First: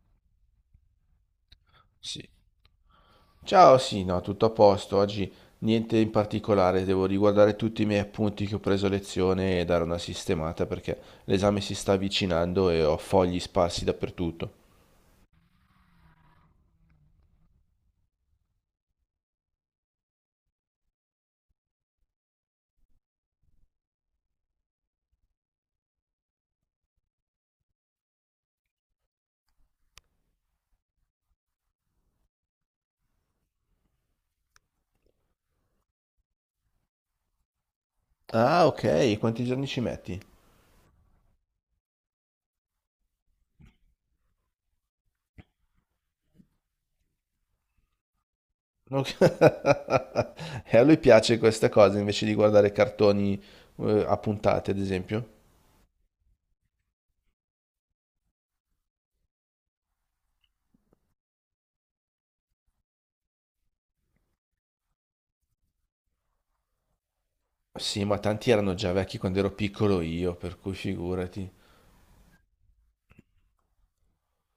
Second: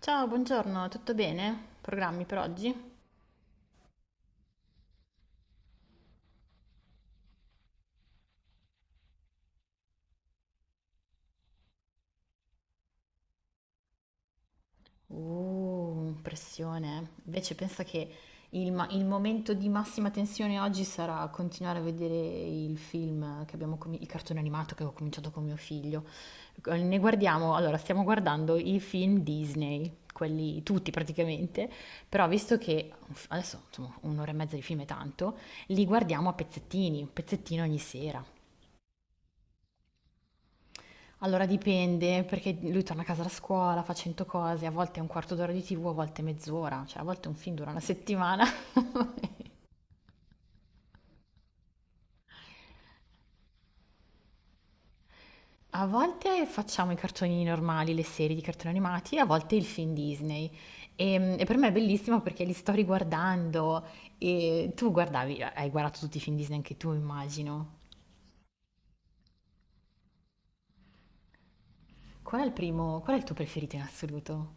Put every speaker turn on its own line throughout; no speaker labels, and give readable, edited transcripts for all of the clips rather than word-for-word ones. Ciao, buongiorno, tutto bene? Programmi
Sì.
per oggi?
Ciao, sì, no, tutto a posto. Oggi niente in particolare, devo riguardare tutti i miei appunti che ho preso a lezione e dare una sistemata perché l'esame si sta avvicinando e ho fogli sparsi dappertutto.
Pressione. Invece pensa che il momento di massima tensione oggi sarà continuare a vedere il film che abbiamo il cartone animato che ho cominciato con mio figlio. Stiamo guardando i film Disney, quelli tutti praticamente, però visto che adesso insomma, un'ora e mezza di film è tanto, li guardiamo a pezzettini, un pezzettino ogni sera.
Ah, ok, quanti giorni ci metti?
Allora dipende, perché lui torna a casa da scuola, fa 100 cose, a volte è un quarto d'ora di TV, a volte mezz'ora, cioè a volte un film dura una settimana.
Ok. E a lui piace questa cosa invece di guardare cartoni a puntate, ad esempio.
A volte facciamo i cartoni normali, le serie di cartoni animati, a volte il film Disney. E per me è bellissimo perché li sto riguardando e tu guardavi, hai guardato tutti i film Disney anche tu, immagino.
Sì, ma tanti erano già vecchi quando ero piccolo io, per cui figurati.
Qual è il primo, qual è il tuo preferito in assoluto?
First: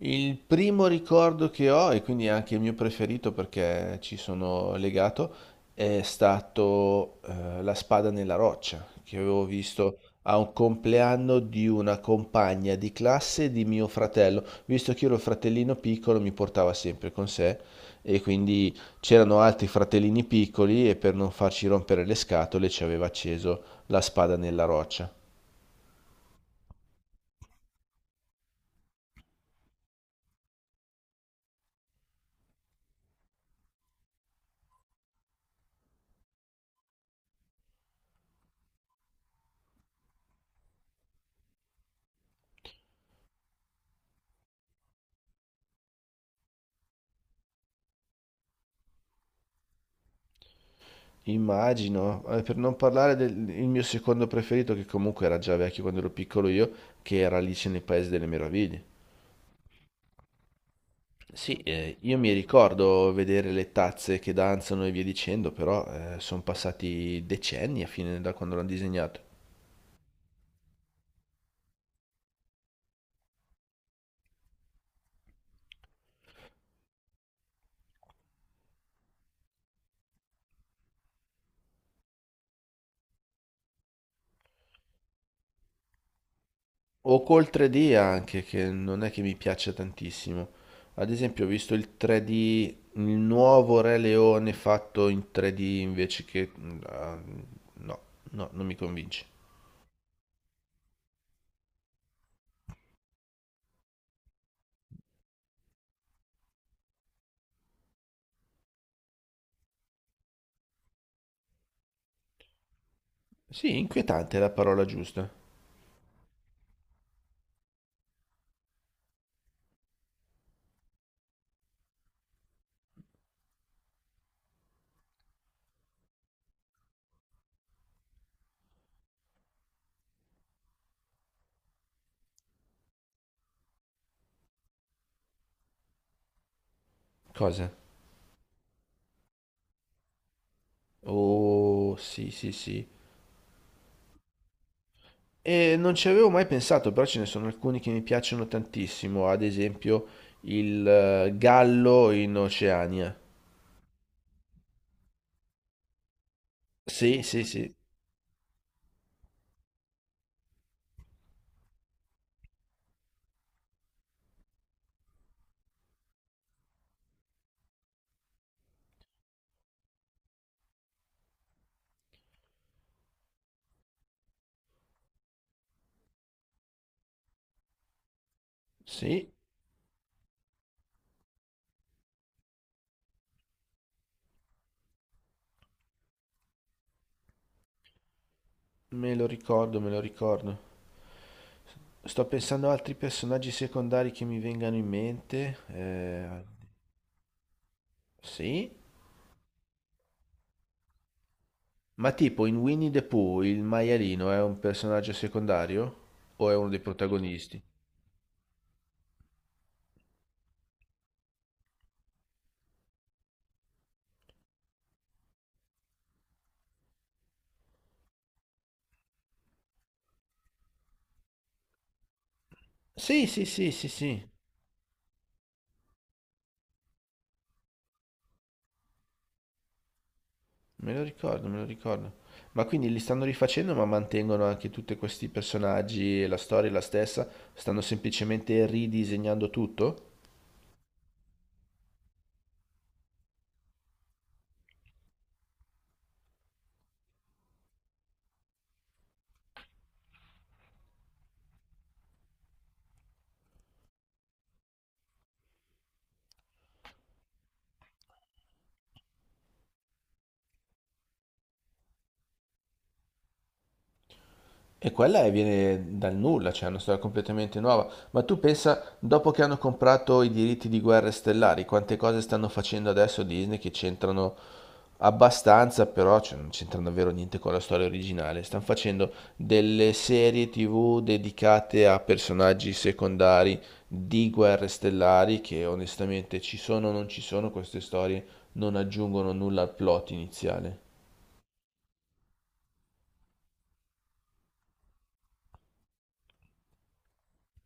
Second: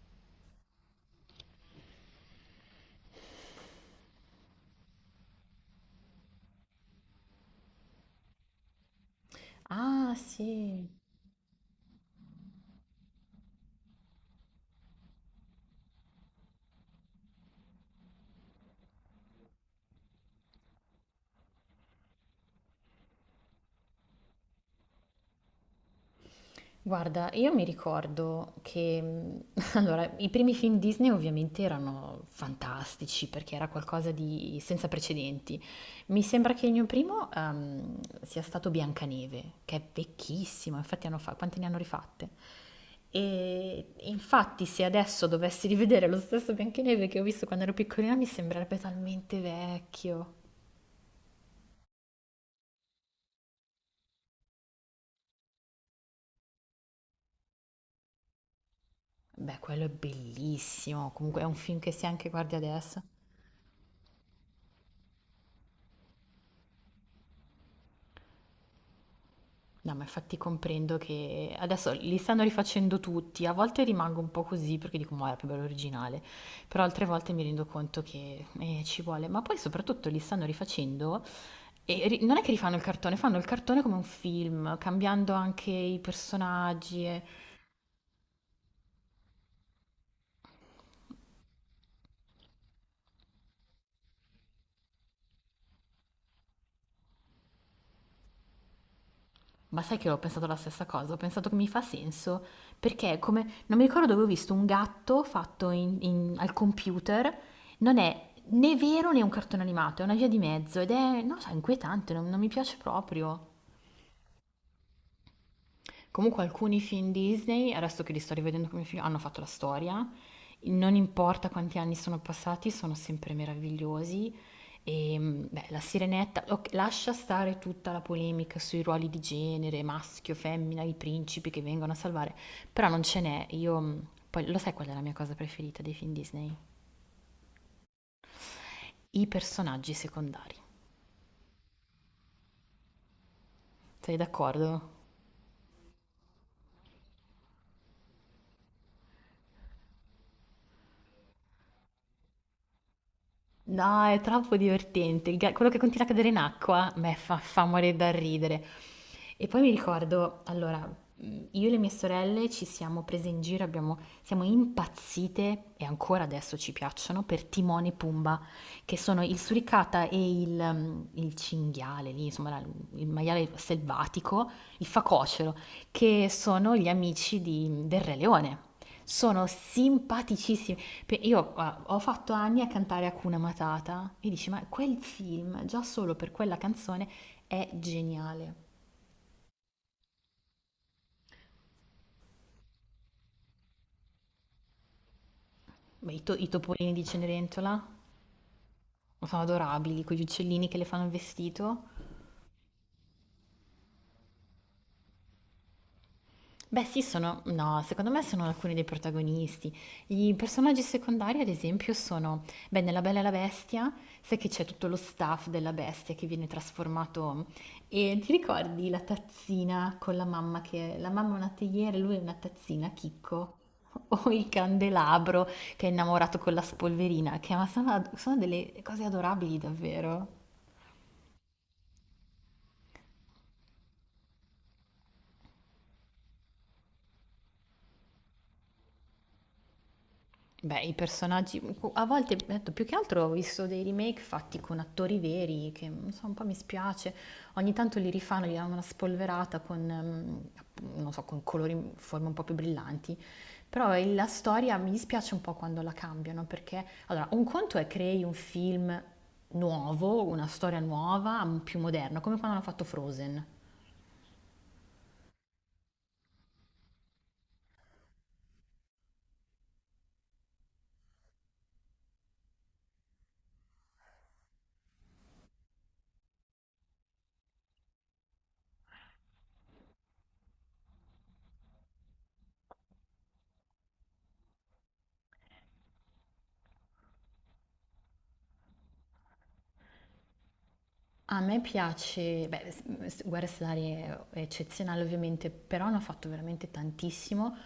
Il primo ricordo che ho, e quindi anche il mio preferito perché ci sono legato, è stato La spada nella roccia, che avevo visto
Ah,
a un
sì.
compleanno di una compagna di classe di mio fratello. Visto che io ero il fratellino piccolo, mi portava sempre con sé e quindi c'erano altri fratellini piccoli e per non farci rompere le scatole ci aveva acceso La spada nella roccia.
Guarda, io mi ricordo che, allora, i primi film Disney ovviamente erano fantastici perché era qualcosa di senza precedenti. Mi sembra che il mio primo, sia stato Biancaneve, che è vecchissimo, infatti quante ne hanno rifatte? E infatti se adesso dovessi rivedere lo stesso Biancaneve che ho visto quando ero piccolina mi sembrerebbe talmente vecchio.
Immagino, per non parlare del il mio secondo preferito, che comunque era già vecchio quando ero piccolo io, che era Alice nel Paese delle Meraviglie.
Beh, quello è bellissimo, comunque è
Sì,
un film che se
io
anche
mi
guardi adesso.
ricordo vedere le tazze che danzano e via dicendo, però sono passati decenni a fine da quando l'hanno disegnato.
No, ma infatti comprendo che adesso li stanno rifacendo tutti, a volte rimango un po' così perché dico, ma era più bello originale, però altre volte mi rendo conto che ci vuole, ma poi soprattutto li stanno rifacendo e non è che rifanno il cartone, fanno il cartone come un film, cambiando anche i personaggi, e-
O col 3D anche, che non è che mi piaccia tantissimo. Ad esempio, ho visto il 3D, il nuovo Re Leone fatto in 3D invece che... No, no, non mi convince.
Ma sai che ho pensato la stessa cosa, ho pensato che mi fa senso, perché è come, non mi ricordo dove ho visto un gatto fatto al computer, non è né vero né un cartone animato, è una via di mezzo ed è, non lo so, inquietante, non mi piace proprio.
Sì, inquietante è la parola giusta.
Comunque alcuni film Disney, adesso che li sto rivedendo come film, hanno fatto la storia. Non importa quanti anni sono passati, sono sempre meravigliosi. E beh, la Sirenetta, ok, lascia stare tutta la polemica sui ruoli di genere, maschio, femmina, i principi che vengono a salvare, però non ce n'è. Io, poi lo sai qual è la mia cosa preferita dei film Disney?
Cosa?
I personaggi secondari.
Oh, sì, sì, sì.
Sei d'accordo?
E non ci avevo mai pensato, però ce ne sono alcuni che mi piacciono tantissimo, ad esempio il gallo in Oceania.
No, è troppo divertente. Quello che continua a cadere in acqua me
Sì, sì,
fa
sì,
morire dal ridere. E poi mi ricordo, allora, io e le mie sorelle ci siamo prese in giro, siamo impazzite, e ancora adesso ci piacciono, per Timone e Pumba, che sono il suricata e il cinghiale, lì, insomma, il maiale selvatico, il facocero, che sono gli amici del Re Leone.
sì,
Sono simpaticissimi. Pe- Io guarda, ho fatto anni a cantare Hakuna Matata e dici, ma quel film, già solo per quella canzone, è geniale.
me lo ricordo, me lo ricordo. Sto pensando a altri personaggi secondari che mi vengano in mente.
Beh,
Eh,
i topolini di Cenerentola
sì,
sono adorabili, quegli uccellini che le fanno il vestito.
ma tipo in Winnie the Pooh il maialino è un personaggio secondario o è uno dei
Beh sì, sono
protagonisti?
no, secondo me sono alcuni dei protagonisti. I personaggi secondari, ad esempio, sono, beh, nella Bella e la Bestia, sai che c'è tutto lo staff della bestia che viene trasformato e ti ricordi la tazzina con la mamma che la mamma è una teiera e lui è una tazzina,
Sì, sì,
Chicco?
sì, sì, sì.
O il candelabro che è innamorato con la spolverina, che ma sono delle cose adorabili davvero.
Me lo ricordo, me lo ricordo. Ma quindi li stanno rifacendo, ma mantengono anche tutti questi personaggi e la storia è la stessa? Stanno semplicemente ridisegnando tutto?
Beh, i personaggi, a volte, ho detto, più che altro ho visto dei remake fatti con attori veri, che non so, un po' mi spiace, ogni tanto li rifanno, gli danno una spolverata con, non so, con colori, forme un po' più brillanti, però la storia mi dispiace un po' quando la cambiano, perché, allora, un conto è crei un film nuovo, una storia nuova, più moderna, come quando hanno fatto Frozen.
E quella è- viene dal nulla, cioè è una storia completamente nuova. Ma tu pensa, dopo che hanno comprato i diritti di Guerre Stellari, quante cose stanno facendo adesso Disney che c'entrano abbastanza, però cioè, non c'entrano davvero niente con la storia originale. Stanno facendo delle serie TV dedicate a personaggi secondari di Guerre Stellari che onestamente ci sono o non ci sono, queste storie non aggiungono nulla al plot iniziale.
A me piace, beh, Guerre Stellari è eccezionale ovviamente, però ne ho fatto veramente tantissimo.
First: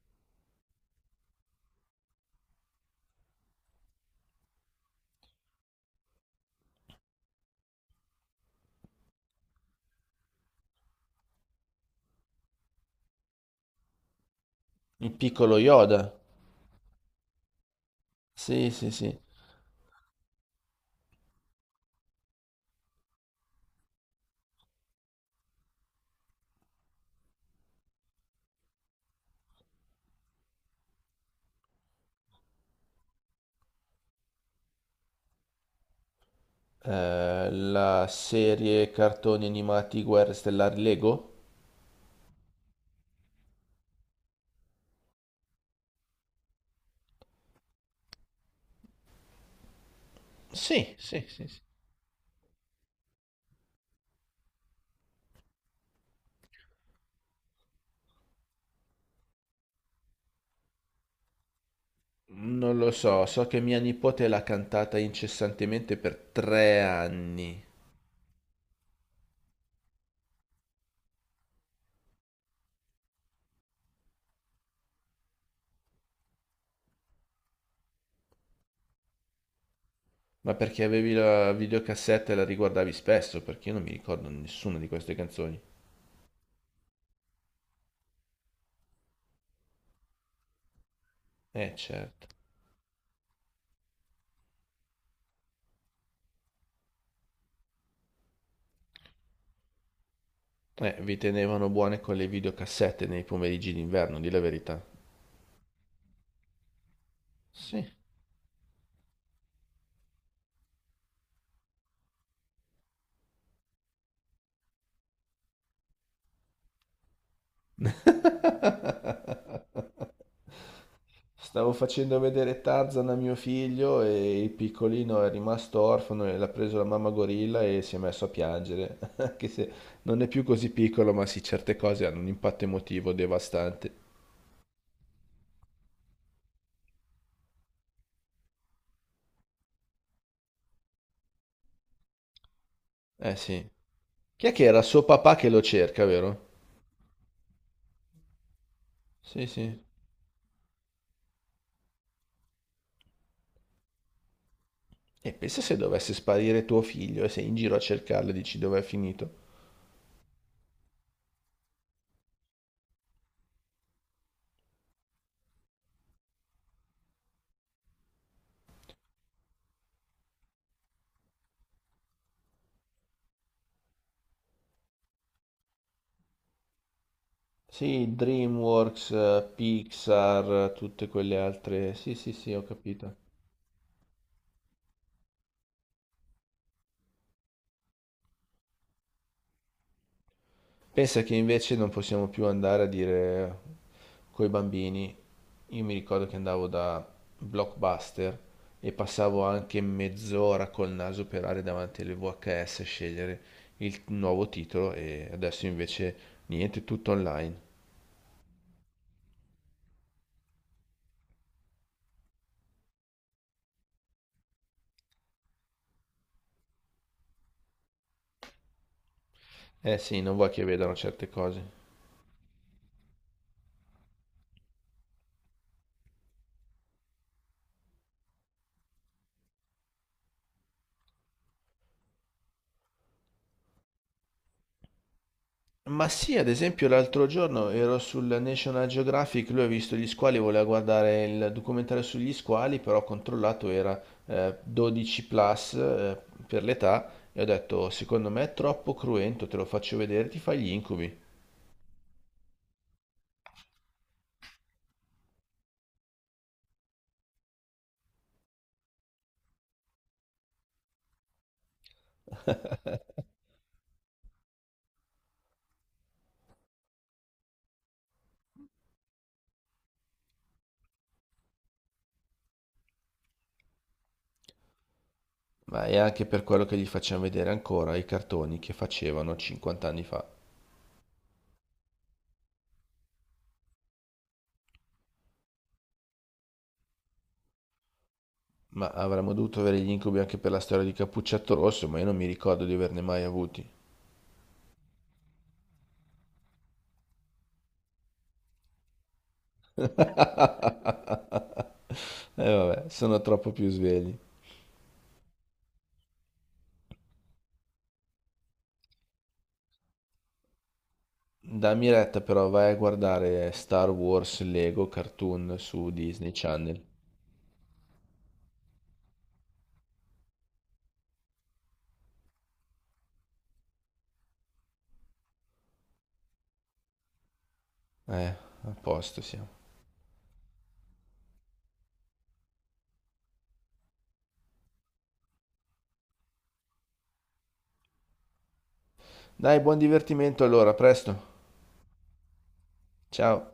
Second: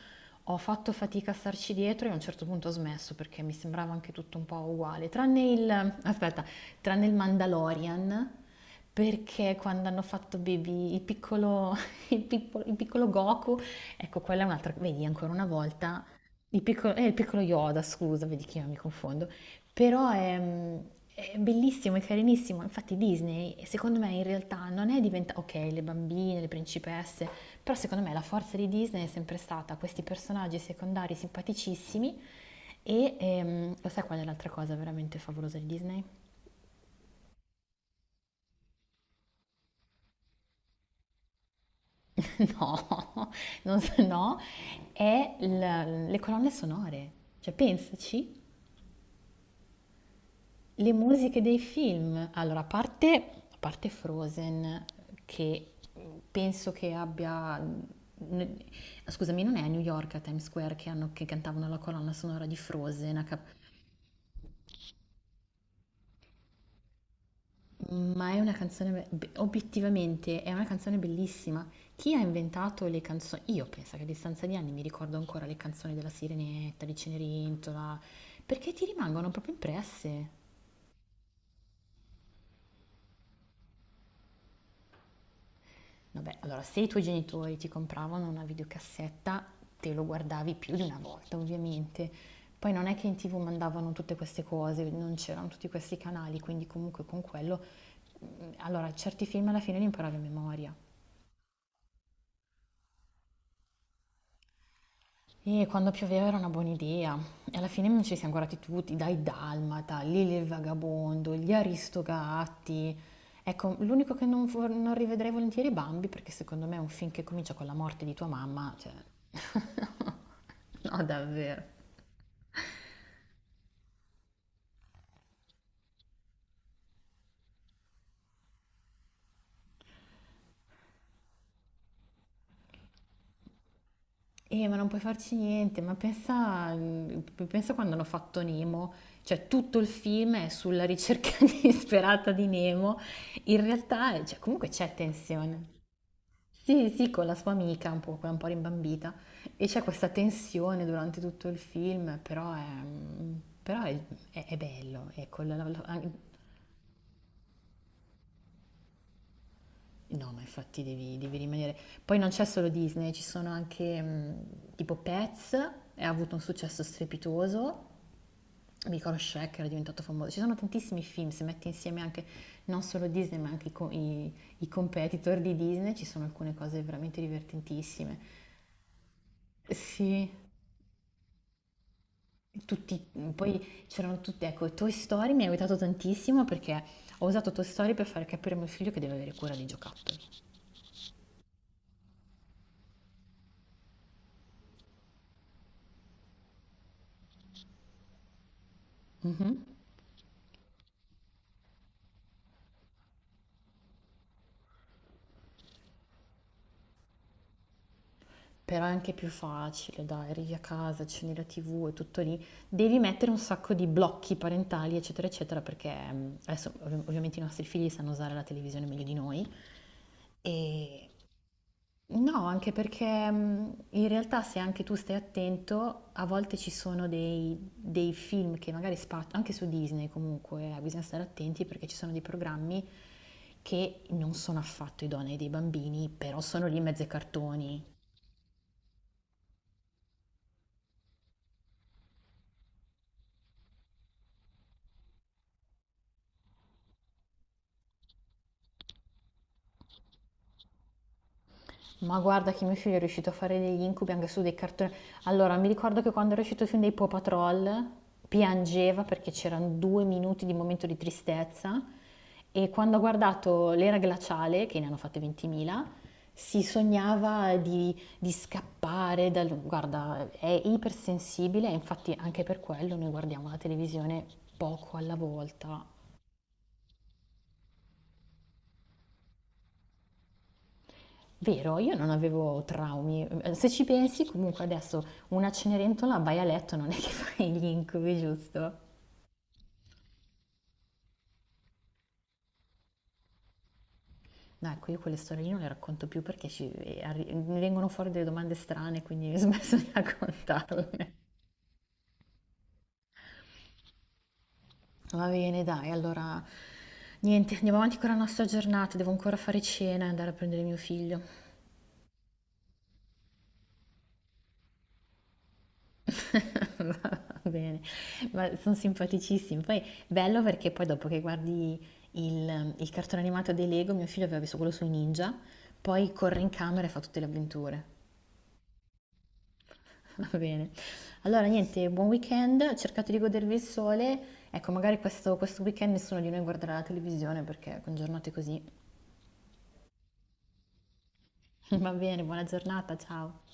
Ho fatto fatica a starci dietro e a un certo punto ho smesso perché mi sembrava anche tutto un po' uguale, tranne il, aspetta, tranne il Mandalorian, perché quando hanno fatto Baby, il piccolo, il piccolo Goku, ecco, quella è un'altra, vedi,
Il
ancora una
piccolo
volta,
Yoda.
il piccolo Yoda, scusa, vedi che io
Sì,
mi
sì, sì.
confondo. Però è bellissimo, è carinissimo. Infatti Disney, secondo me, in realtà non è diventata... Ok, le bambine, le principesse, però secondo me la forza di Disney è sempre stata questi personaggi secondari simpaticissimi e lo sai qual è l'altra cosa veramente favolosa di Disney?
La serie cartoni animati Guerre Stellari Lego?
No, non so, no, è le colonne sonore. Cioè, pensaci. Le
Sì, sì,
musiche
sì,
dei
sì.
film, allora a parte Frozen che penso che scusami, non è a New York a Times Square che cantavano la colonna sonora di
Non lo
Frozen, a
so, so
cap-
che mia nipote l'ha cantata incessantemente per 3 anni.
ma è una canzone obiettivamente è una canzone bellissima. Chi ha inventato le canzoni? Io penso che a distanza di anni mi ricordo ancora le canzoni della Sirenetta, di Cenerentola, perché ti rimangono proprio impresse.
Ma perché avevi la videocassetta e la riguardavi spesso? Perché io non mi ricordo nessuna di queste canzoni.
Vabbè, allora se i tuoi genitori ti compravano una videocassetta, te lo guardavi più di una volta, ovviamente.
Certo.
Poi non è che in TV mandavano tutte queste cose, non c'erano tutti questi canali, quindi comunque con quello allora, certi film alla fine li imparavo a memoria.
Vi tenevano buone con le videocassette nei pomeriggi d'inverno, di la verità.
E quando pioveva era una buona idea. E alla
Sì.
fine ci siamo guardati tutti, dai Dalmata, Lili il Vagabondo, gli Aristogatti. Ecco, l'unico che non rivedrei volentieri è Bambi, perché secondo me è un film che comincia con la morte di tua mamma, cioè... No, davvero.
Stavo facendo vedere Tarzan a mio figlio e il piccolino è rimasto orfano e l'ha preso la mamma gorilla e si è messo a piangere, anche se non è più così piccolo, ma sì, certe cose hanno un impatto emotivo devastante.
Ma non puoi farci niente, ma pensa, pensa quando hanno fatto Nemo, cioè tutto il film è sulla ricerca disperata di Nemo,
Eh
in
sì.
realtà cioè,
Chi è che
comunque
era
c'è
suo papà che lo
tensione.
cerca, vero?
Sì, sì, con la sua amica, un po', quella un po' rimbambita,
Sì,
e
sì.
c'è questa tensione durante tutto il film, però è, però è- è bello,
E
ecco,
pensa se dovesse sparire tuo figlio e sei in giro a cercarlo e dici dov'è finito.
No, ma infatti devi rimanere. Poi non c'è solo Disney, ci sono anche tipo Pets, e ha avuto un successo strepitoso. Mi ricordo Shrek era diventato famoso. Ci sono tantissimi film, se metti insieme anche non solo Disney, ma anche i competitor di Disney, ci sono alcune cose veramente
Sì,
divertentissime.
DreamWorks,
Sì,
Pixar, tutte quelle altre. Sì, sì, sì, ho
tutti,
capito.
poi c'erano tutti, ecco, Toy Story mi ha aiutato tantissimo perché ho usato Toy Story per far capire a mio figlio che deve avere cura dei giocattoli.
Pensa che invece non possiamo più andare a dire coi bambini. Io mi ricordo che andavo da Blockbuster e passavo
Mhm.
anche mezz'ora col naso per andare davanti alle VHS a scegliere il nuovo titolo e adesso invece niente, tutto online.
Però è anche più facile, dai, arrivi a casa, accendi la TV, è tutto lì. Devi mettere un sacco di blocchi parentali, eccetera, eccetera, perché adesso ovviamente i nostri figli sanno usare la televisione meglio di noi.
Eh sì, non vuoi che vedano
E
certe cose.
no, anche perché in realtà se anche tu stai attento, a volte ci sono dei film che magari spaziano, anche su Disney comunque, bisogna stare attenti perché ci sono dei programmi che non sono affatto idonei dei
Ma
bambini,
sì,
però
ad
sono lì in
esempio
mezzo ai
l'altro giorno
cartoni.
ero sul National Geographic, lui ha visto gli squali, voleva guardare il documentario sugli squali, però ho controllato era 12 plus per l'età e ho detto, secondo me è troppo cruento, te lo faccio vedere, ti fai gli incubi.
Ma guarda che mio figlio è riuscito a fare degli incubi anche su dei cartoni. Allora, mi ricordo che quando era uscito il film dei Paw Patrol piangeva perché c'erano due minuti di momento di tristezza e quando ha guardato l'era glaciale, che ne hanno fatte 20.000, si sognava di scappare dal... Guarda, è ipersensibile e infatti anche per quello noi guardiamo la televisione poco alla volta.
Ma è anche per quello che gli facciamo vedere ancora i cartoni che facevano 50 anni fa.
Vero, io non avevo traumi. Se ci pensi, comunque adesso una Cenerentola vai a letto, non è che fai gli incubi, giusto?
Ma avremmo dovuto avere gli incubi anche per la storia di Cappuccetto Rosso, ma io non mi ricordo di averne mai avuti.
No, ecco, io quelle storie lì non le racconto più perché mi vengono fuori delle domande strane, quindi ho smesso di raccontarle.
E vabbè, sono troppo più svegli.
Va bene, dai, allora niente, andiamo avanti con la nostra giornata. Devo ancora fare cena e andare a prendere mio figlio.
Dammi retta però, vai a guardare Star Wars Lego Cartoon su Disney Channel.
Va bene, ma sono simpaticissimi. Poi bello perché poi dopo che guardi il cartone animato dei Lego, mio figlio aveva visto quello sui ninja, poi corre in camera e fa tutte le avventure.
A posto siamo.
Va bene. Allora, niente, buon weekend, cercate di godervi il sole. Ecco, magari questo weekend nessuno di noi guarderà la televisione perché con giornate così.
Dai, buon divertimento allora, a presto.
Va bene, buona giornata, ciao.
Ciao.